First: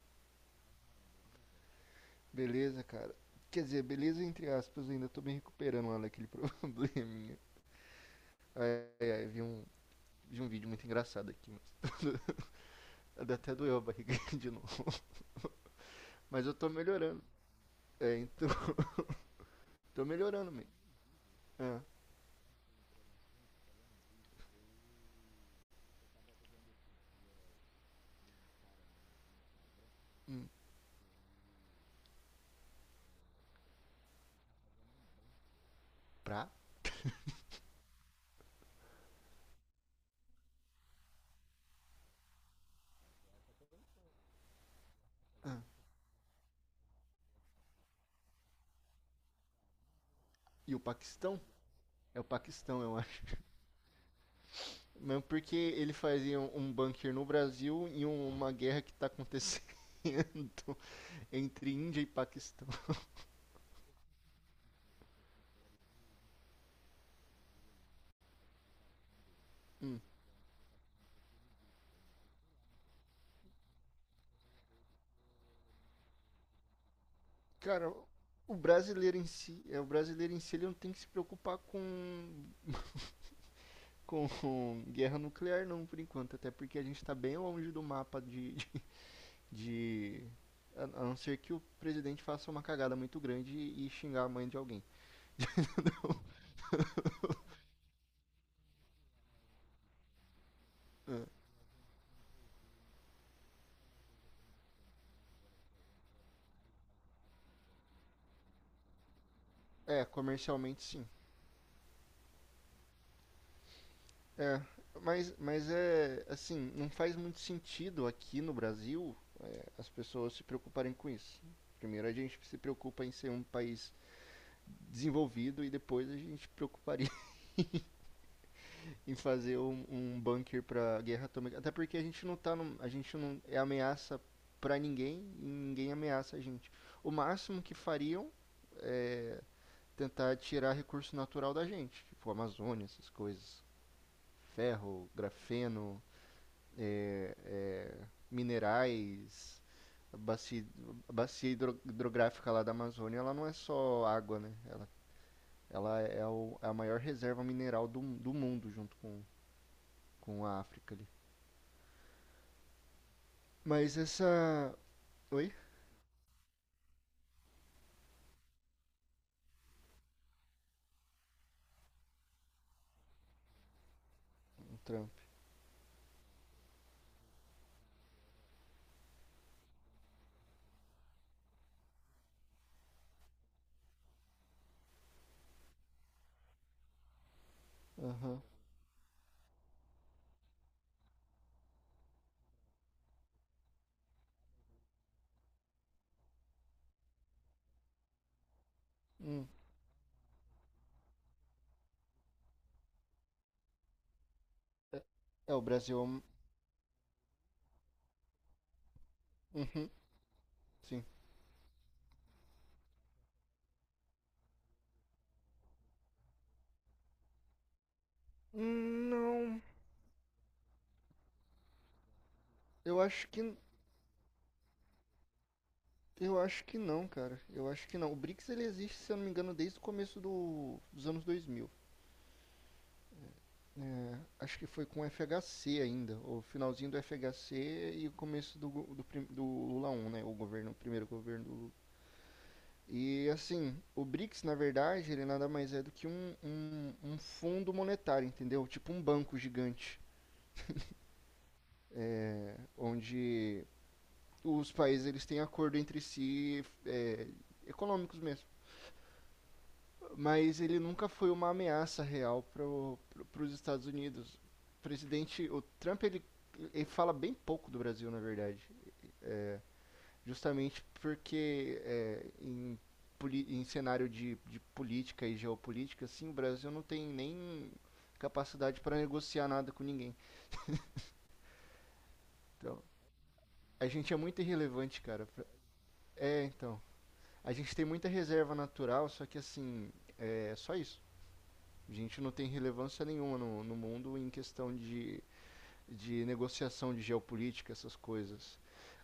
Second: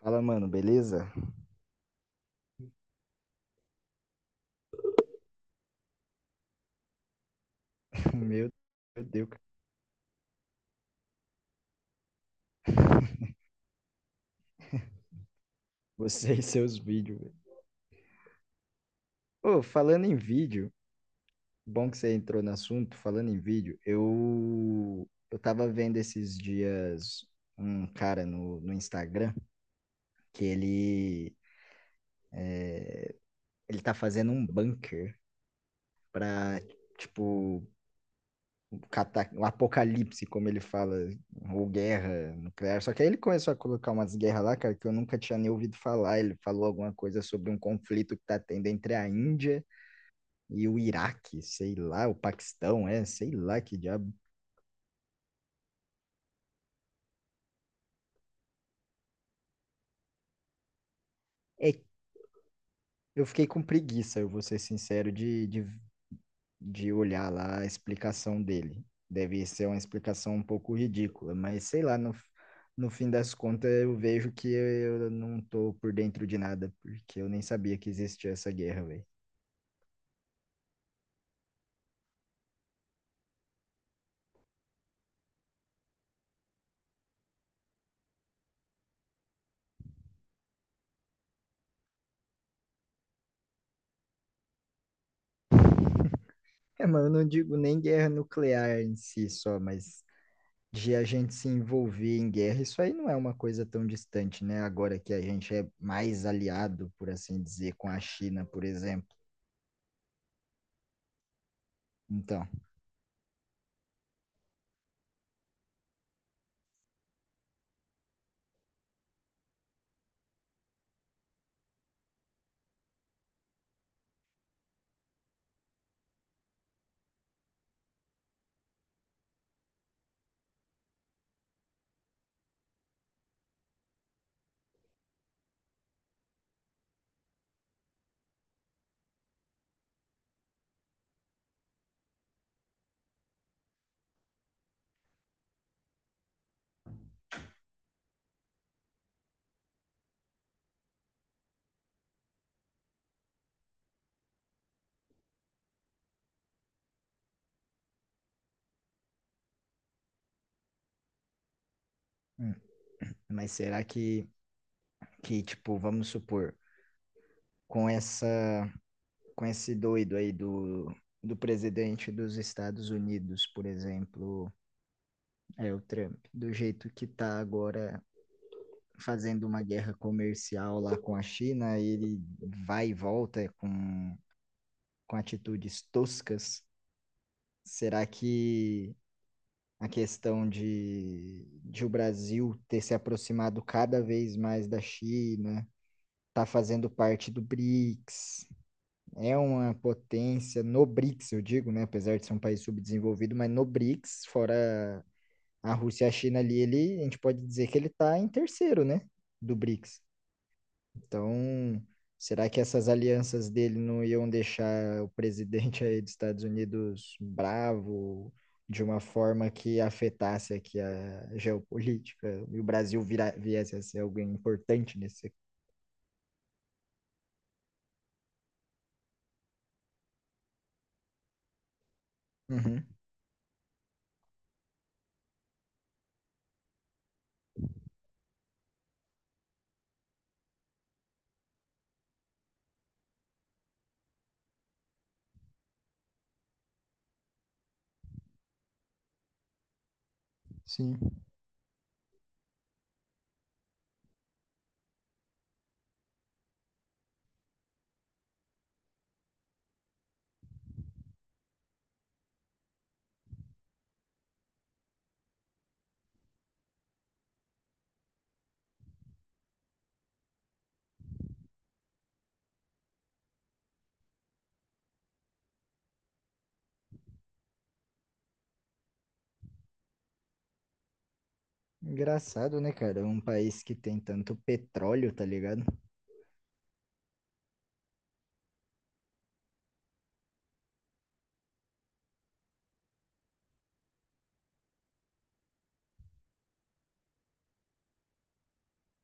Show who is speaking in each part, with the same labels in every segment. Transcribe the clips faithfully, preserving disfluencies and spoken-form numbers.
Speaker 1: Fala, mano, beleza?
Speaker 2: Beleza, cara. Quer dizer, beleza entre aspas, ainda tô me recuperando lá daquele probleminha.
Speaker 1: Meu,
Speaker 2: Ai,
Speaker 1: meu
Speaker 2: ai, ai,
Speaker 1: Deus,
Speaker 2: vi
Speaker 1: cara.
Speaker 2: um, vi um vídeo muito engraçado aqui, mas até doeu a barriga de novo.
Speaker 1: Você e
Speaker 2: Mas eu tô
Speaker 1: seus vídeos,
Speaker 2: melhorando.
Speaker 1: velho.
Speaker 2: É, então,
Speaker 1: Ô, falando
Speaker 2: tô
Speaker 1: em
Speaker 2: melhorando, mesmo.
Speaker 1: vídeo,
Speaker 2: Ah.
Speaker 1: bom que você entrou no assunto, falando em vídeo, eu, eu tava vendo esses dias um cara no, no Instagram que
Speaker 2: Hum.
Speaker 1: ele, ele tá fazendo um bunker
Speaker 2: Pra?
Speaker 1: pra, tipo, cata- o apocalipse, como ele fala, ou guerra nuclear. Só que aí ele começou a colocar umas guerras lá, cara, que eu nunca tinha nem
Speaker 2: Ah.
Speaker 1: ouvido falar. Ele falou alguma coisa sobre um conflito que tá tendo entre a Índia e
Speaker 2: E
Speaker 1: o
Speaker 2: o Paquistão?
Speaker 1: Iraque, sei lá, o
Speaker 2: É o Paquistão,
Speaker 1: Paquistão,
Speaker 2: eu
Speaker 1: é,
Speaker 2: acho.
Speaker 1: sei lá que diabo.
Speaker 2: Mesmo porque ele fazia um, um bunker no Brasil e um- uma guerra que tá acontecendo
Speaker 1: É,
Speaker 2: entre Índia e Paquistão.
Speaker 1: eu fiquei com preguiça, eu vou ser sincero, de, de, de olhar lá a explicação dele. Deve ser uma
Speaker 2: Hum.
Speaker 1: explicação um pouco ridícula, mas sei lá, no, no fim das contas eu vejo que eu não tô por dentro de nada, porque eu nem sabia que
Speaker 2: Cara,
Speaker 1: existia essa
Speaker 2: o
Speaker 1: guerra, velho.
Speaker 2: brasileiro em si, é, o brasileiro em si ele não tem que se preocupar com, com guerra nuclear não, por enquanto, até porque a gente está bem longe do mapa de, de, de- a a não ser que o presidente faça uma cagada muito grande e, e xingar a mãe de alguém.
Speaker 1: É, mas eu não digo nem guerra nuclear em si só, mas de a gente se envolver em guerra, isso aí não é uma coisa tão distante, né? Agora que a gente é mais aliado, por assim dizer, com a China, por exemplo.
Speaker 2: É, é, comercialmente sim.
Speaker 1: Então,
Speaker 2: É, mas, mas é assim, não faz muito sentido aqui no Brasil é, as pessoas se preocuparem com isso. Primeiro a gente se preocupa em ser um país desenvolvido e depois a gente preocuparia em fazer um, um bunker pra guerra atômica. Até porque a gente não tá num- a gente não é ameaça pra ninguém e ninguém ameaça a gente. O máximo que fariam é tentar tirar recurso natural da gente, tipo Amazônia, essas coisas, ferro, grafeno, é, é, minerais, a bacia, a bacia hidro- hidrográfica lá da Amazônia, ela não é só água, né? Ela, ela é o- é a maior reserva mineral do, do mundo junto com, com a África ali.
Speaker 1: hum, mas será
Speaker 2: Mas
Speaker 1: que,
Speaker 2: essa.
Speaker 1: que
Speaker 2: Oi?
Speaker 1: tipo, vamos supor, com essa, com esse doido aí do, do presidente dos Estados Unidos, por exemplo,
Speaker 2: O Trump.
Speaker 1: é o Trump, do jeito que tá agora fazendo uma guerra comercial lá com a China, ele vai e volta com, com atitudes toscas. Será
Speaker 2: Aham.
Speaker 1: que a questão de, de o Brasil ter se aproximado cada vez mais da China, tá fazendo parte do BRICS, é
Speaker 2: Hum.
Speaker 1: uma potência no BRICS, eu digo, né? Apesar de ser um país subdesenvolvido, mas no BRICS,
Speaker 2: É,
Speaker 1: fora
Speaker 2: é, o
Speaker 1: a
Speaker 2: Brasil. é
Speaker 1: Rússia e a
Speaker 2: um-
Speaker 1: China ali, ele, a gente pode dizer que ele está em terceiro, né? Do
Speaker 2: Uhum.
Speaker 1: BRICS.
Speaker 2: Sim.
Speaker 1: Então, será que essas alianças dele não iam deixar o presidente aí dos Estados Unidos bravo de uma
Speaker 2: Hum.
Speaker 1: forma
Speaker 2: Não.
Speaker 1: que afetasse aqui a geopolítica e o Brasil
Speaker 2: Eu acho
Speaker 1: vira,
Speaker 2: que.
Speaker 1: viesse a ser alguém importante nesse?
Speaker 2: Eu acho que não, cara. Eu acho que não. O bricks ele existe, se eu não me engano, desde o começo do- dos anos dois mil.
Speaker 1: Uhum,
Speaker 2: É, acho que foi com o F H C ainda. O finalzinho do F H C e o começo do, go- do, prim- do Lula um, né? O governo, o primeiro governo do Lula. E assim, o bricks, na verdade, ele nada mais é do que um, um, um fundo monetário, entendeu? Tipo um banco gigante.
Speaker 1: sim.
Speaker 2: É, onde os países eles têm acordo entre si, é, econômicos mesmo. Mas ele nunca foi uma ameaça real para os Estados Unidos. O presidente, o Trump, ele, ele fala bem pouco do Brasil, na verdade. É, justamente porque é, em, em cenário de, de política e geopolítica, assim, o Brasil não tem nem capacidade para negociar nada com ninguém.
Speaker 1: Engraçado, né,
Speaker 2: Então,
Speaker 1: cara? Um país que
Speaker 2: a
Speaker 1: tem
Speaker 2: gente é
Speaker 1: tanto
Speaker 2: muito irrelevante,
Speaker 1: petróleo, tá
Speaker 2: cara.
Speaker 1: ligado?
Speaker 2: É, então. A gente tem muita reserva natural, só que assim, é só isso. A gente não tem relevância nenhuma no, no mundo em questão de, de negociação de geopolítica, essas coisas.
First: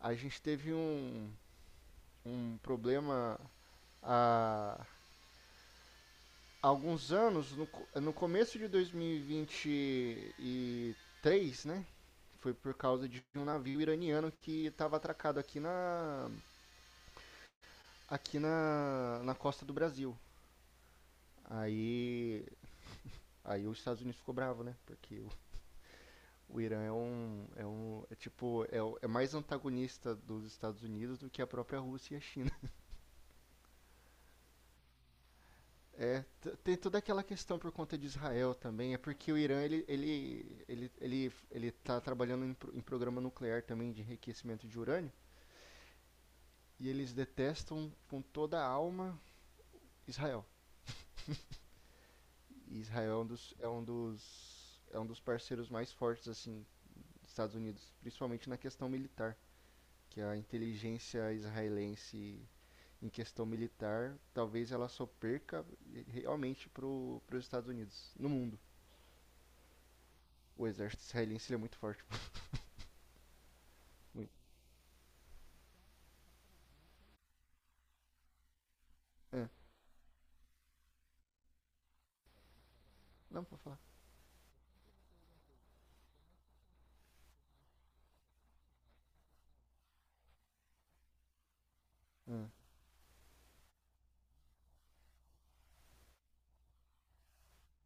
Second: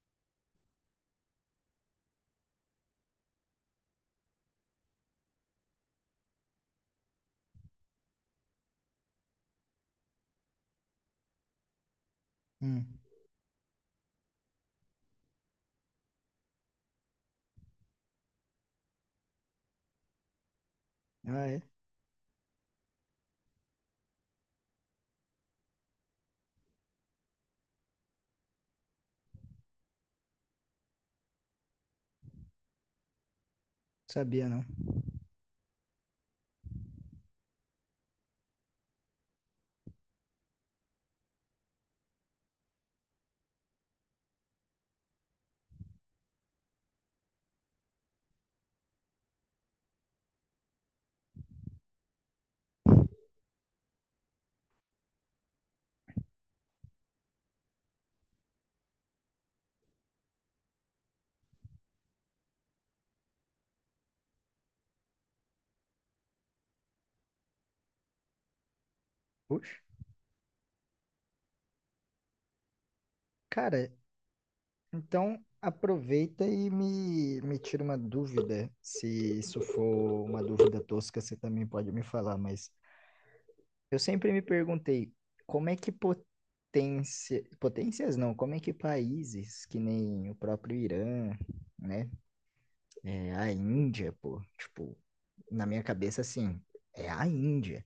Speaker 2: A gente teve um, um problema há alguns anos, no, co- no começo de dois mil e vinte e três, né? Foi por
Speaker 1: Hum.
Speaker 2: causa de um navio iraniano que estava atracado aqui na, aqui na, na costa do Brasil.
Speaker 1: Ah, é?
Speaker 2: Aí Aí os Estados Unidos ficou bravo, né? Porque o, o Irã é um, é um, é tipo, é, o- é mais antagonista dos Estados Unidos do que a própria Rússia e a China.
Speaker 1: Sabia não.
Speaker 2: É, t- tem toda aquela questão por conta de Israel também. É porque o Irã ele, ele, ele, ele, ele tá trabalhando em, pro- em programa nuclear também de enriquecimento de urânio e eles detestam com toda a alma Israel. E Israel é um dos, é um dos, é um dos parceiros mais fortes assim dos Estados Unidos, principalmente na questão militar. Que a inteligência israelense em questão militar, talvez ela só perca realmente para os Estados Unidos, no mundo.
Speaker 1: Puxa.
Speaker 2: O exército israelense ele é muito forte.
Speaker 1: Cara,
Speaker 2: Muito.
Speaker 1: então, aproveita e me, me tira uma dúvida. Se
Speaker 2: Ah,
Speaker 1: isso for uma dúvida tosca, você também pode me falar, mas
Speaker 2: não, pode falar.
Speaker 1: eu sempre me perguntei como é que potência, potências não, como é que países que nem o próprio Irã, né?
Speaker 2: Ah.
Speaker 1: É, a Índia, pô, tipo, na minha cabeça, assim, é a Índia.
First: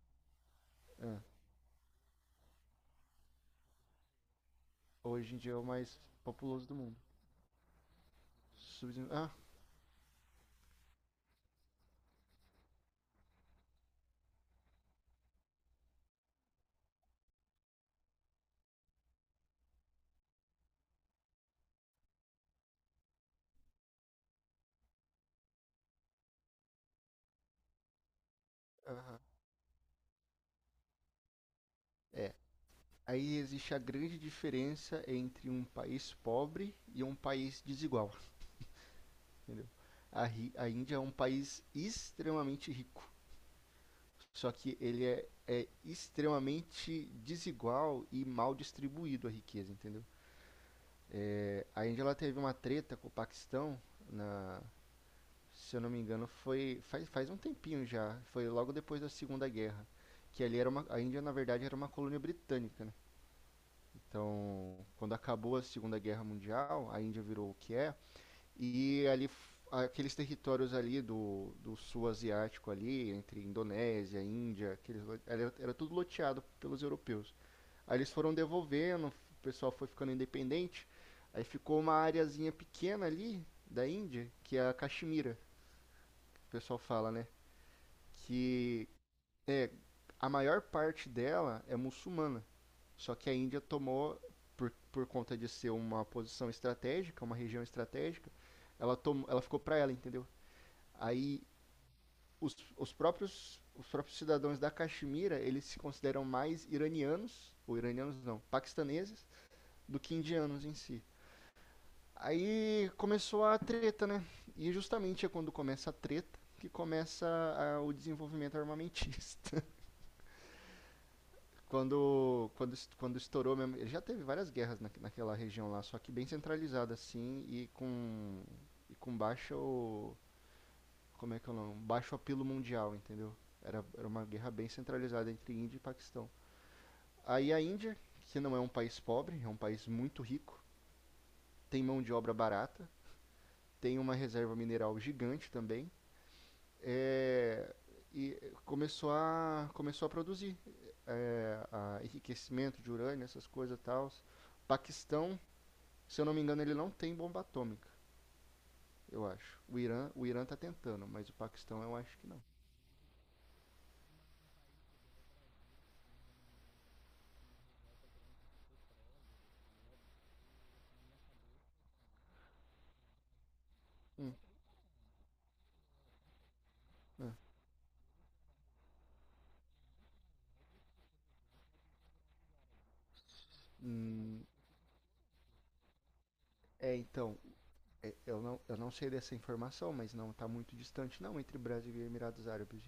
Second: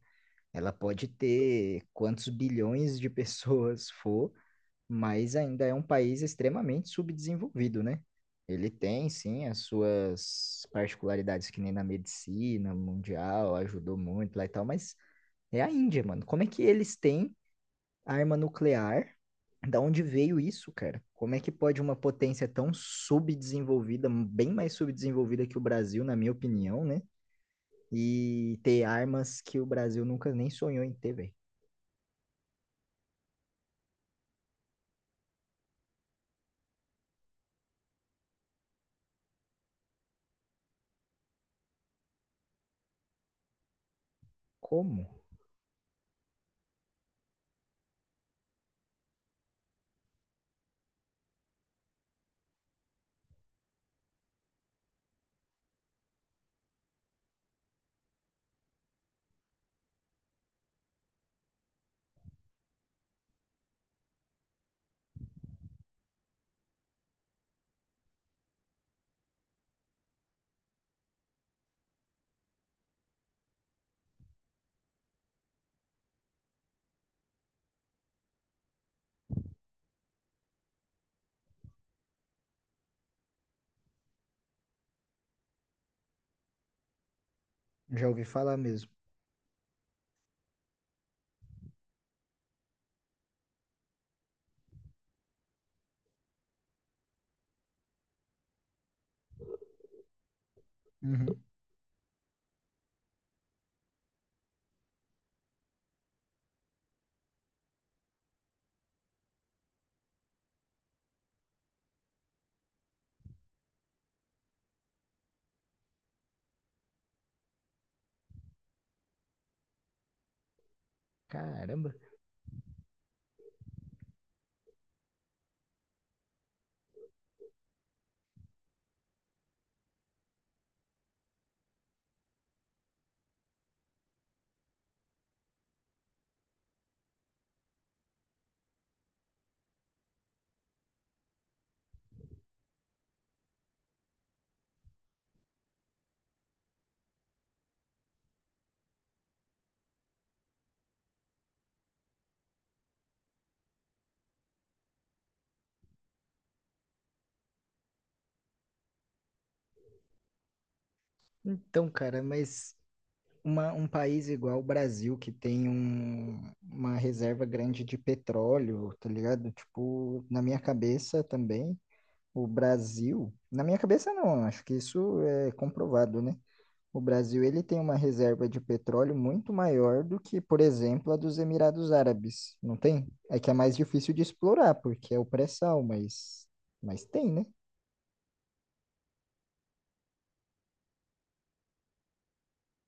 Speaker 1: Ela pode
Speaker 2: Ah,
Speaker 1: ter quantos bilhões de pessoas for,
Speaker 2: Hoje
Speaker 1: mas
Speaker 2: em dia é o
Speaker 1: ainda é um
Speaker 2: mais
Speaker 1: país
Speaker 2: populoso do
Speaker 1: extremamente
Speaker 2: mundo.
Speaker 1: subdesenvolvido, né? Ele tem,
Speaker 2: Subdim- ah.
Speaker 1: sim, as suas particularidades, que nem na medicina mundial, ajudou muito lá e tal, mas é a Índia, mano. Como é que eles têm arma nuclear? Da onde veio isso, cara? Como é que pode uma potência tão subdesenvolvida, bem mais subdesenvolvida que o Brasil, na minha opinião, né? E ter
Speaker 2: Ah,
Speaker 1: armas que o Brasil nunca nem sonhou em ter, velho?
Speaker 2: é. Aí existe a grande diferença entre um país pobre e um país desigual, entendeu? A, a Índia é um país extremamente rico. Só que ele
Speaker 1: Como?
Speaker 2: é, é extremamente desigual e mal distribuído a riqueza, entendeu? É, a Índia ela teve uma treta com o Paquistão, na, se eu não me engano, foi faz, faz um tempinho já, foi logo depois da Segunda Guerra, que ali era uma, a Índia na verdade era uma colônia britânica, né? Então, quando acabou a Segunda Guerra Mundial, a Índia virou o que é, e ali, aqueles territórios ali do, do sul asiático ali, entre Indonésia, Índia, aqueles, era, era tudo loteado pelos europeus. Aí eles foram devolvendo, o pessoal foi ficando independente, aí ficou uma areazinha pequena ali da Índia, que é a Caxemira, que o pessoal fala, né?
Speaker 1: Já ouvi falar
Speaker 2: Que
Speaker 1: mesmo.
Speaker 2: é, a maior parte dela é muçulmana, só que a Índia tomou, por, por conta de ser uma posição estratégica, uma região estratégica, ela, tom, ela ficou pra ela, entendeu?
Speaker 1: Uhum.
Speaker 2: Aí os, os próprios os próprios cidadãos da Caxemira, eles se consideram mais iranianos, ou iranianos não, paquistaneses, do que indianos em si. Aí começou a treta, né? E justamente é quando começa a treta que começa a- o desenvolvimento armamentista.
Speaker 1: Caramba.
Speaker 2: quando, quando, quando estourou mesmo. Ele já teve várias guerras na, naquela região lá, só que bem centralizada assim e com, e com baixa como é que é o nome? Um baixo apelo mundial, entendeu? Era, era uma guerra bem centralizada entre Índia e Paquistão. Aí a Índia, que não é um país pobre, é um país muito rico, tem mão de obra barata, tem uma reserva mineral gigante também, é, e começou a, começou a produzir, é, a enriquecimento de urânio, essas coisas e tal. Paquistão, se eu não me engano, ele não tem bomba atômica, eu acho. O Irã, o Irã tá tentando, mas o Paquistão
Speaker 1: Então,
Speaker 2: eu acho
Speaker 1: cara,
Speaker 2: que não.
Speaker 1: mas uma- um país igual o Brasil, que tem um- uma reserva grande de petróleo, tá ligado? Tipo, na minha cabeça também, o Brasil, na minha cabeça
Speaker 2: Hum.
Speaker 1: não, acho que isso é comprovado, né? O Brasil, ele tem uma reserva de petróleo muito maior do que, por exemplo, a dos Emirados Árabes, não tem? É que é mais difícil de
Speaker 2: Hum.
Speaker 1: explorar, porque é o pré-sal, mas,
Speaker 2: É,
Speaker 1: mas tem,
Speaker 2: então,
Speaker 1: né?
Speaker 2: é, eu não, eu não sei dessa informação, mas não está muito distante não entre Brasil e Emirados Árabes.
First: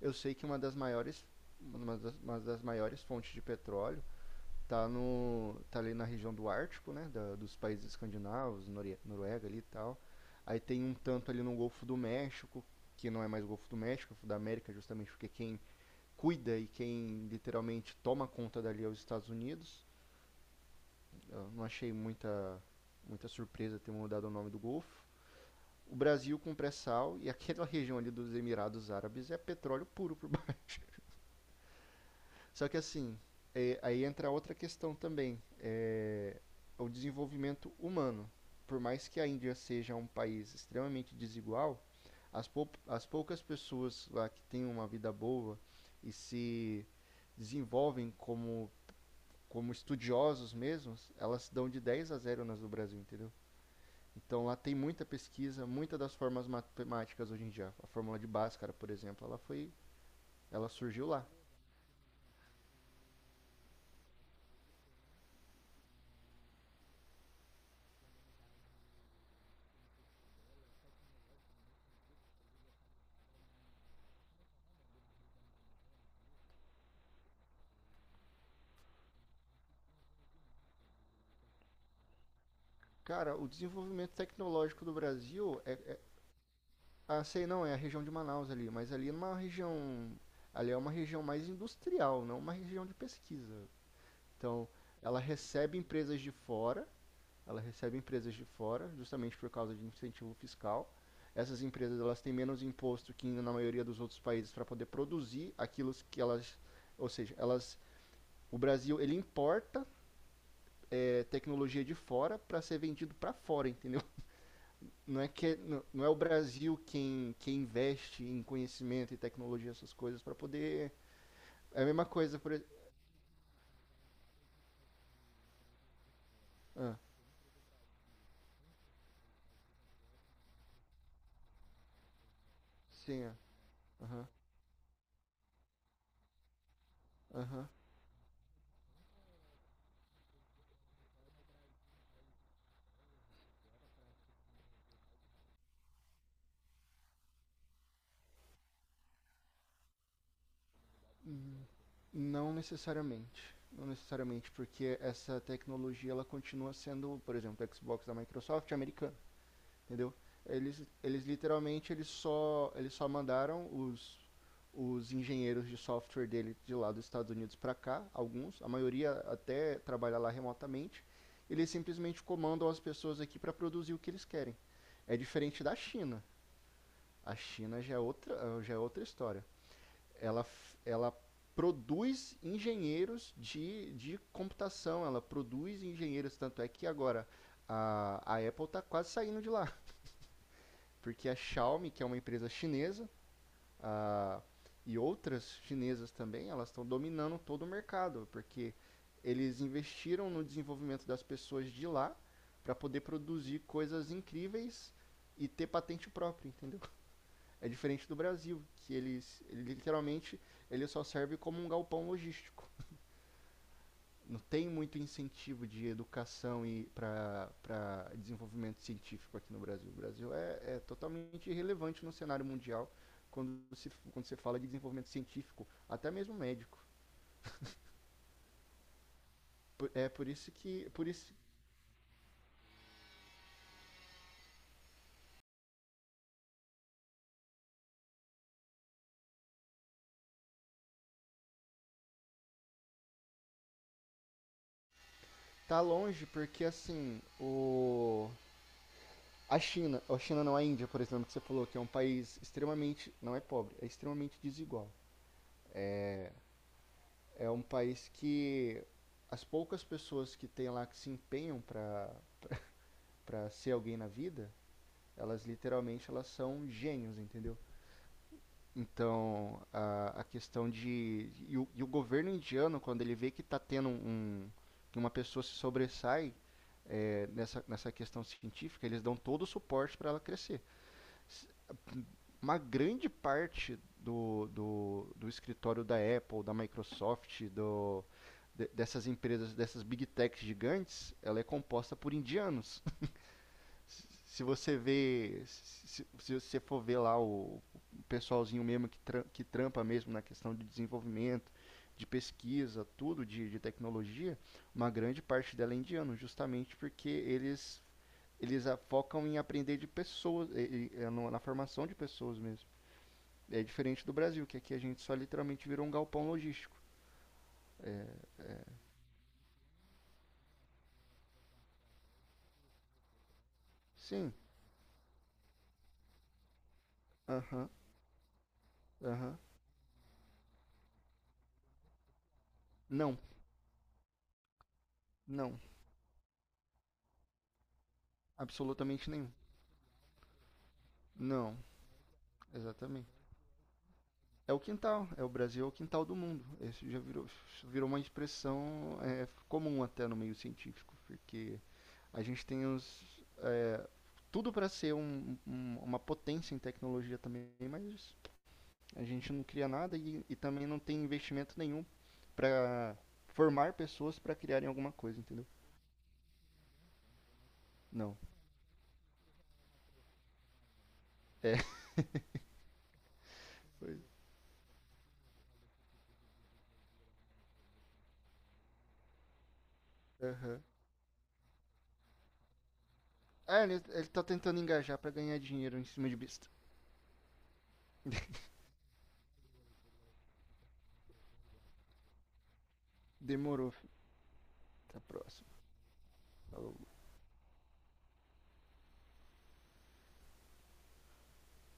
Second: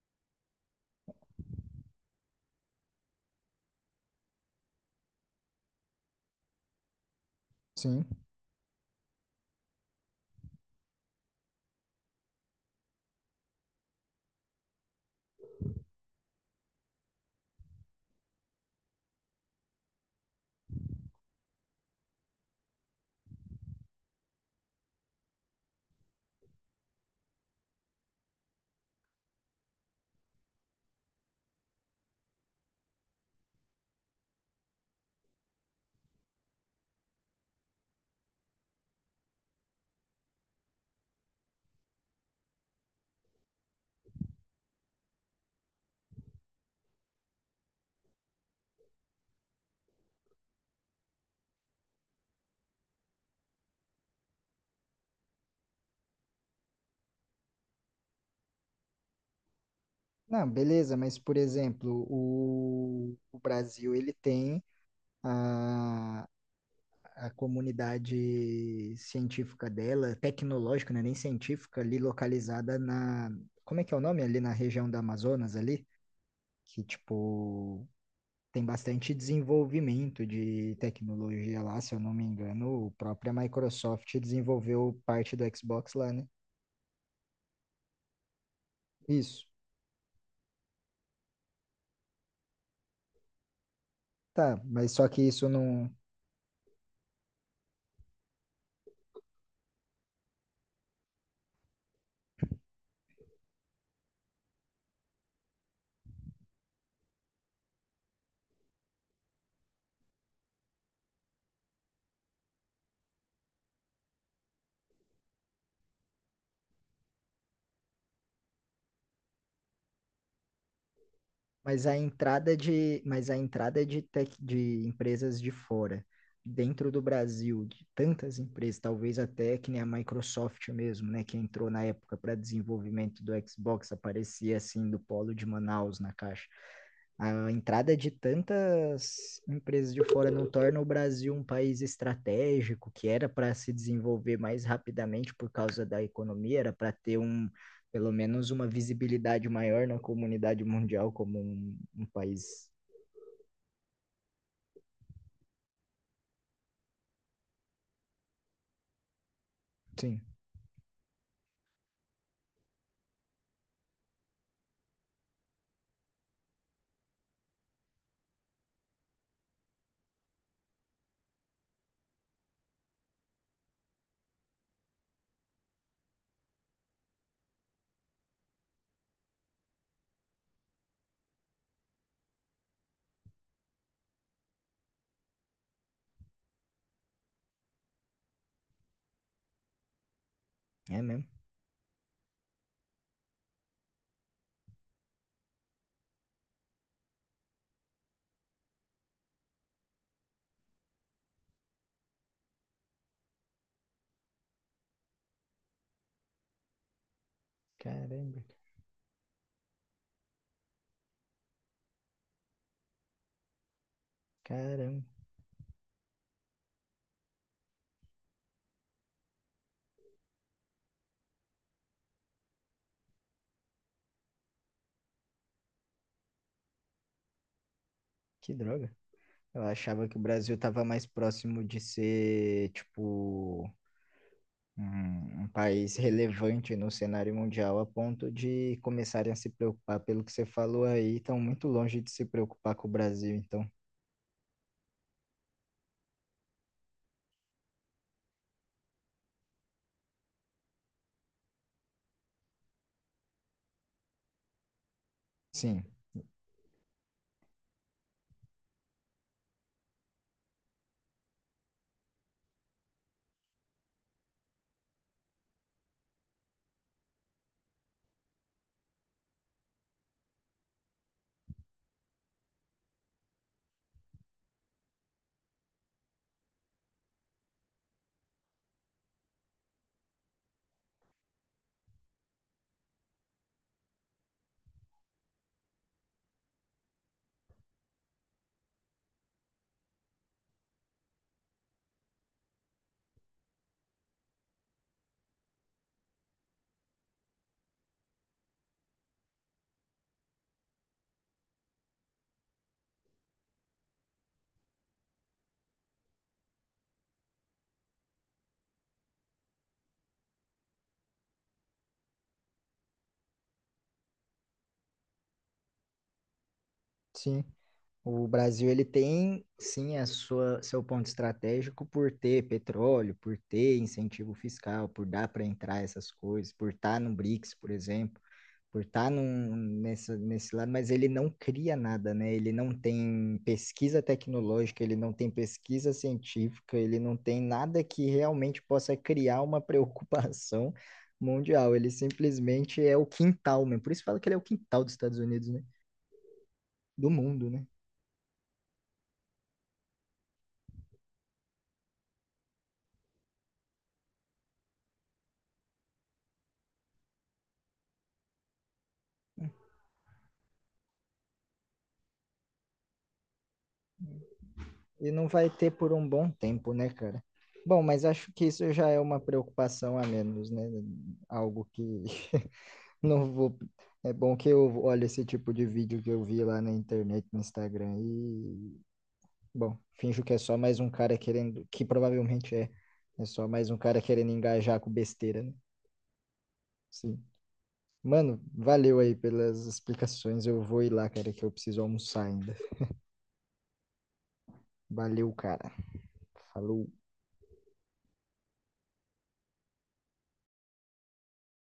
Speaker 2: Eu sei que uma das maiores uma das, uma das maiores fontes de petróleo está tá ali na região do Ártico, né, da- dos países
Speaker 1: Sim.
Speaker 2: escandinavos, Nore- Noruega ali e tal. Aí tem um tanto ali no Golfo do México, que não é mais o Golfo do México, é o Golfo da América, justamente porque quem cuida e quem literalmente toma conta dali é os Estados Unidos. Eu não achei muita muita surpresa ter mudado o nome do Golfo. O Brasil com pré-sal e aquela região ali dos Emirados Árabes é petróleo puro por baixo. Só que assim, é, aí entra outra questão também, é o desenvolvimento humano. Por mais que a Índia seja um país extremamente desigual, as, pou, as poucas pessoas lá que têm uma vida boa e se desenvolvem como, como estudiosos mesmos, elas dão de dez a zero nas do Brasil, entendeu? Então lá tem muita pesquisa, muitas das formas matemáticas hoje em dia. A fórmula de Bhaskara, por exemplo, ela foi,
Speaker 1: Não,
Speaker 2: ela
Speaker 1: beleza,
Speaker 2: surgiu
Speaker 1: mas
Speaker 2: lá.
Speaker 1: por exemplo, o, o Brasil ele tem a, a comunidade científica dela, tecnológica, né, nem científica, ali localizada na, como é que é o nome? Ali na região da Amazonas ali, que tipo tem bastante desenvolvimento de tecnologia lá, se eu não me engano, a própria
Speaker 2: Cara, o desenvolvimento
Speaker 1: Microsoft
Speaker 2: tecnológico do
Speaker 1: desenvolveu parte do
Speaker 2: Brasil é,
Speaker 1: Xbox
Speaker 2: é
Speaker 1: lá, né?
Speaker 2: ah, sei não, é a região de Manaus ali, mas ali é uma
Speaker 1: Isso.
Speaker 2: região, ali é uma região mais industrial, não uma região de pesquisa.
Speaker 1: Tá,
Speaker 2: Então,
Speaker 1: mas só
Speaker 2: Ela
Speaker 1: que isso
Speaker 2: recebe
Speaker 1: não.
Speaker 2: empresas de fora, ela recebe empresas de fora, justamente por causa de incentivo fiscal. Essas empresas elas têm menos imposto que na maioria dos outros países para poder produzir aquilo que elas, ou seja, elas. O Brasil, ele importa, é, tecnologia de fora para ser vendido para fora, entendeu? Não é, que, é, não, não é o Brasil quem, quem investe em conhecimento e tecnologia, essas coisas, para poder. É a
Speaker 1: Mas a
Speaker 2: mesma coisa, por
Speaker 1: entrada
Speaker 2: exemplo.
Speaker 1: de, mas a entrada de tech, de empresas de fora, dentro
Speaker 2: Ah,
Speaker 1: do Brasil, de tantas empresas, talvez até que nem a Microsoft mesmo, né, que entrou na época para desenvolvimento
Speaker 2: sim,
Speaker 1: do
Speaker 2: ah,
Speaker 1: Xbox,
Speaker 2: aham,
Speaker 1: aparecia assim do polo de Manaus na caixa. A
Speaker 2: aham.
Speaker 1: entrada de tantas empresas de fora não torna o Brasil um país estratégico, que era para se desenvolver mais rapidamente por causa da economia, era para ter um, pelo menos uma visibilidade maior na comunidade mundial como um, um
Speaker 2: Não
Speaker 1: país.
Speaker 2: necessariamente. Não necessariamente, porque essa tecnologia ela continua sendo, por exemplo, o Xbox da Microsoft americana. Entendeu?
Speaker 1: Sim,
Speaker 2: Eles, eles literalmente eles só, eles só mandaram os, os engenheiros de software dele de lá dos Estados Unidos para cá, alguns, a maioria até trabalha lá remotamente. Eles simplesmente comandam as pessoas aqui para produzir o que eles querem. É diferente da China. A China já é outra, já é outra história. Ela, Ela produz engenheiros de, de computação, ela produz engenheiros, tanto é que agora a, a Apple está quase saindo de lá.
Speaker 1: é mesmo.
Speaker 2: Porque a Xiaomi, que é uma empresa chinesa, ah, e outras chinesas também, elas estão dominando todo o mercado, porque eles investiram no desenvolvimento das pessoas de lá para poder produzir coisas incríveis e ter patente própria, entendeu? É diferente do
Speaker 1: Caramba,
Speaker 2: Brasil, que eles ele literalmente ele só serve como um galpão logístico, não tem muito
Speaker 1: caramba,
Speaker 2: incentivo de educação e para desenvolvimento científico aqui no Brasil. O Brasil é, é totalmente irrelevante no cenário mundial quando se quando você fala de desenvolvimento científico, até mesmo médico.
Speaker 1: que droga. Eu
Speaker 2: É
Speaker 1: achava que o
Speaker 2: por isso
Speaker 1: Brasil estava
Speaker 2: que
Speaker 1: mais
Speaker 2: por isso
Speaker 1: próximo de ser, tipo, um, um país relevante no cenário mundial a ponto de começarem a se preocupar pelo que você falou aí, estão muito longe de se preocupar com o Brasil, então,
Speaker 2: tá longe, porque assim, o a China, a China não a Índia, por exemplo, que você falou que é um país extremamente, não é pobre, é extremamente desigual.
Speaker 1: sim,
Speaker 2: É um país que as poucas pessoas que tem lá que se empenham para para ser alguém na vida, elas literalmente elas são gênios, entendeu? Então, a, a questão de. E o, e o governo indiano, quando ele vê que está tendo um, um, que uma pessoa se sobressai, eh, nessa, nessa questão científica, eles dão todo o suporte para ela crescer. S- Uma grande parte do, do, do escritório da Apple, da Microsoft, do, de- dessas empresas, dessas big techs gigantes, ela é composta por indianos. Se você vê, se, se você for ver lá o, o pessoalzinho mesmo que, tra- que trampa mesmo na questão de desenvolvimento, de pesquisa, tudo de, de tecnologia, uma grande parte dela é indiano, justamente porque eles eles focam em aprender de pessoas, e- e- é na formação de pessoas mesmo. É diferente do Brasil, que aqui a gente só literalmente virou um galpão logístico.
Speaker 1: sim, o Brasil ele tem sim a sua seu ponto estratégico por ter petróleo, por ter
Speaker 2: Sim,
Speaker 1: incentivo fiscal, por dar para entrar essas coisas, por estar no BRICS,
Speaker 2: aham,
Speaker 1: por exemplo, por estar
Speaker 2: aham.
Speaker 1: num, nessa, nesse lado, mas ele não cria nada, né? Ele não
Speaker 2: Não,
Speaker 1: tem pesquisa tecnológica, ele não tem
Speaker 2: não,
Speaker 1: pesquisa científica, ele não tem nada que realmente possa
Speaker 2: absolutamente nenhum.
Speaker 1: criar uma preocupação
Speaker 2: Não,
Speaker 1: mundial. Ele simplesmente é o
Speaker 2: exatamente.
Speaker 1: quintal, né? Por isso fala que ele é o
Speaker 2: É o
Speaker 1: quintal dos
Speaker 2: quintal,
Speaker 1: Estados
Speaker 2: é o
Speaker 1: Unidos, né?
Speaker 2: Brasil é o quintal do mundo. Isso já
Speaker 1: Do
Speaker 2: virou,
Speaker 1: mundo, né?
Speaker 2: virou uma expressão, é, comum até no meio científico, porque a gente tem os, é, tudo para ser um- um- uma potência em tecnologia também, mas a gente não cria nada e, e também não tem investimento nenhum para formar pessoas para criarem alguma
Speaker 1: E
Speaker 2: coisa,
Speaker 1: não
Speaker 2: entendeu?
Speaker 1: vai ter por um bom tempo, né, cara? Bom, mas
Speaker 2: Não.
Speaker 1: acho que isso já é uma preocupação a menos, né?
Speaker 2: É.
Speaker 1: Algo que não vou. É bom que eu olho esse tipo de vídeo que eu vi lá na internet, no Instagram, e, bom, finjo que é só
Speaker 2: Aham.
Speaker 1: mais um cara querendo, que provavelmente é, é só
Speaker 2: Ah,
Speaker 1: mais um
Speaker 2: ele,
Speaker 1: cara
Speaker 2: ele tá
Speaker 1: querendo
Speaker 2: tentando
Speaker 1: engajar com
Speaker 2: engajar para ganhar
Speaker 1: besteira, né?
Speaker 2: dinheiro em cima de besta.
Speaker 1: Sim. Mano, valeu aí pelas explicações. Eu vou ir lá, cara, que eu preciso almoçar ainda.
Speaker 2: Demorou. Até a
Speaker 1: Valeu,
Speaker 2: próxima.
Speaker 1: cara.
Speaker 2: Falou.
Speaker 1: Falou.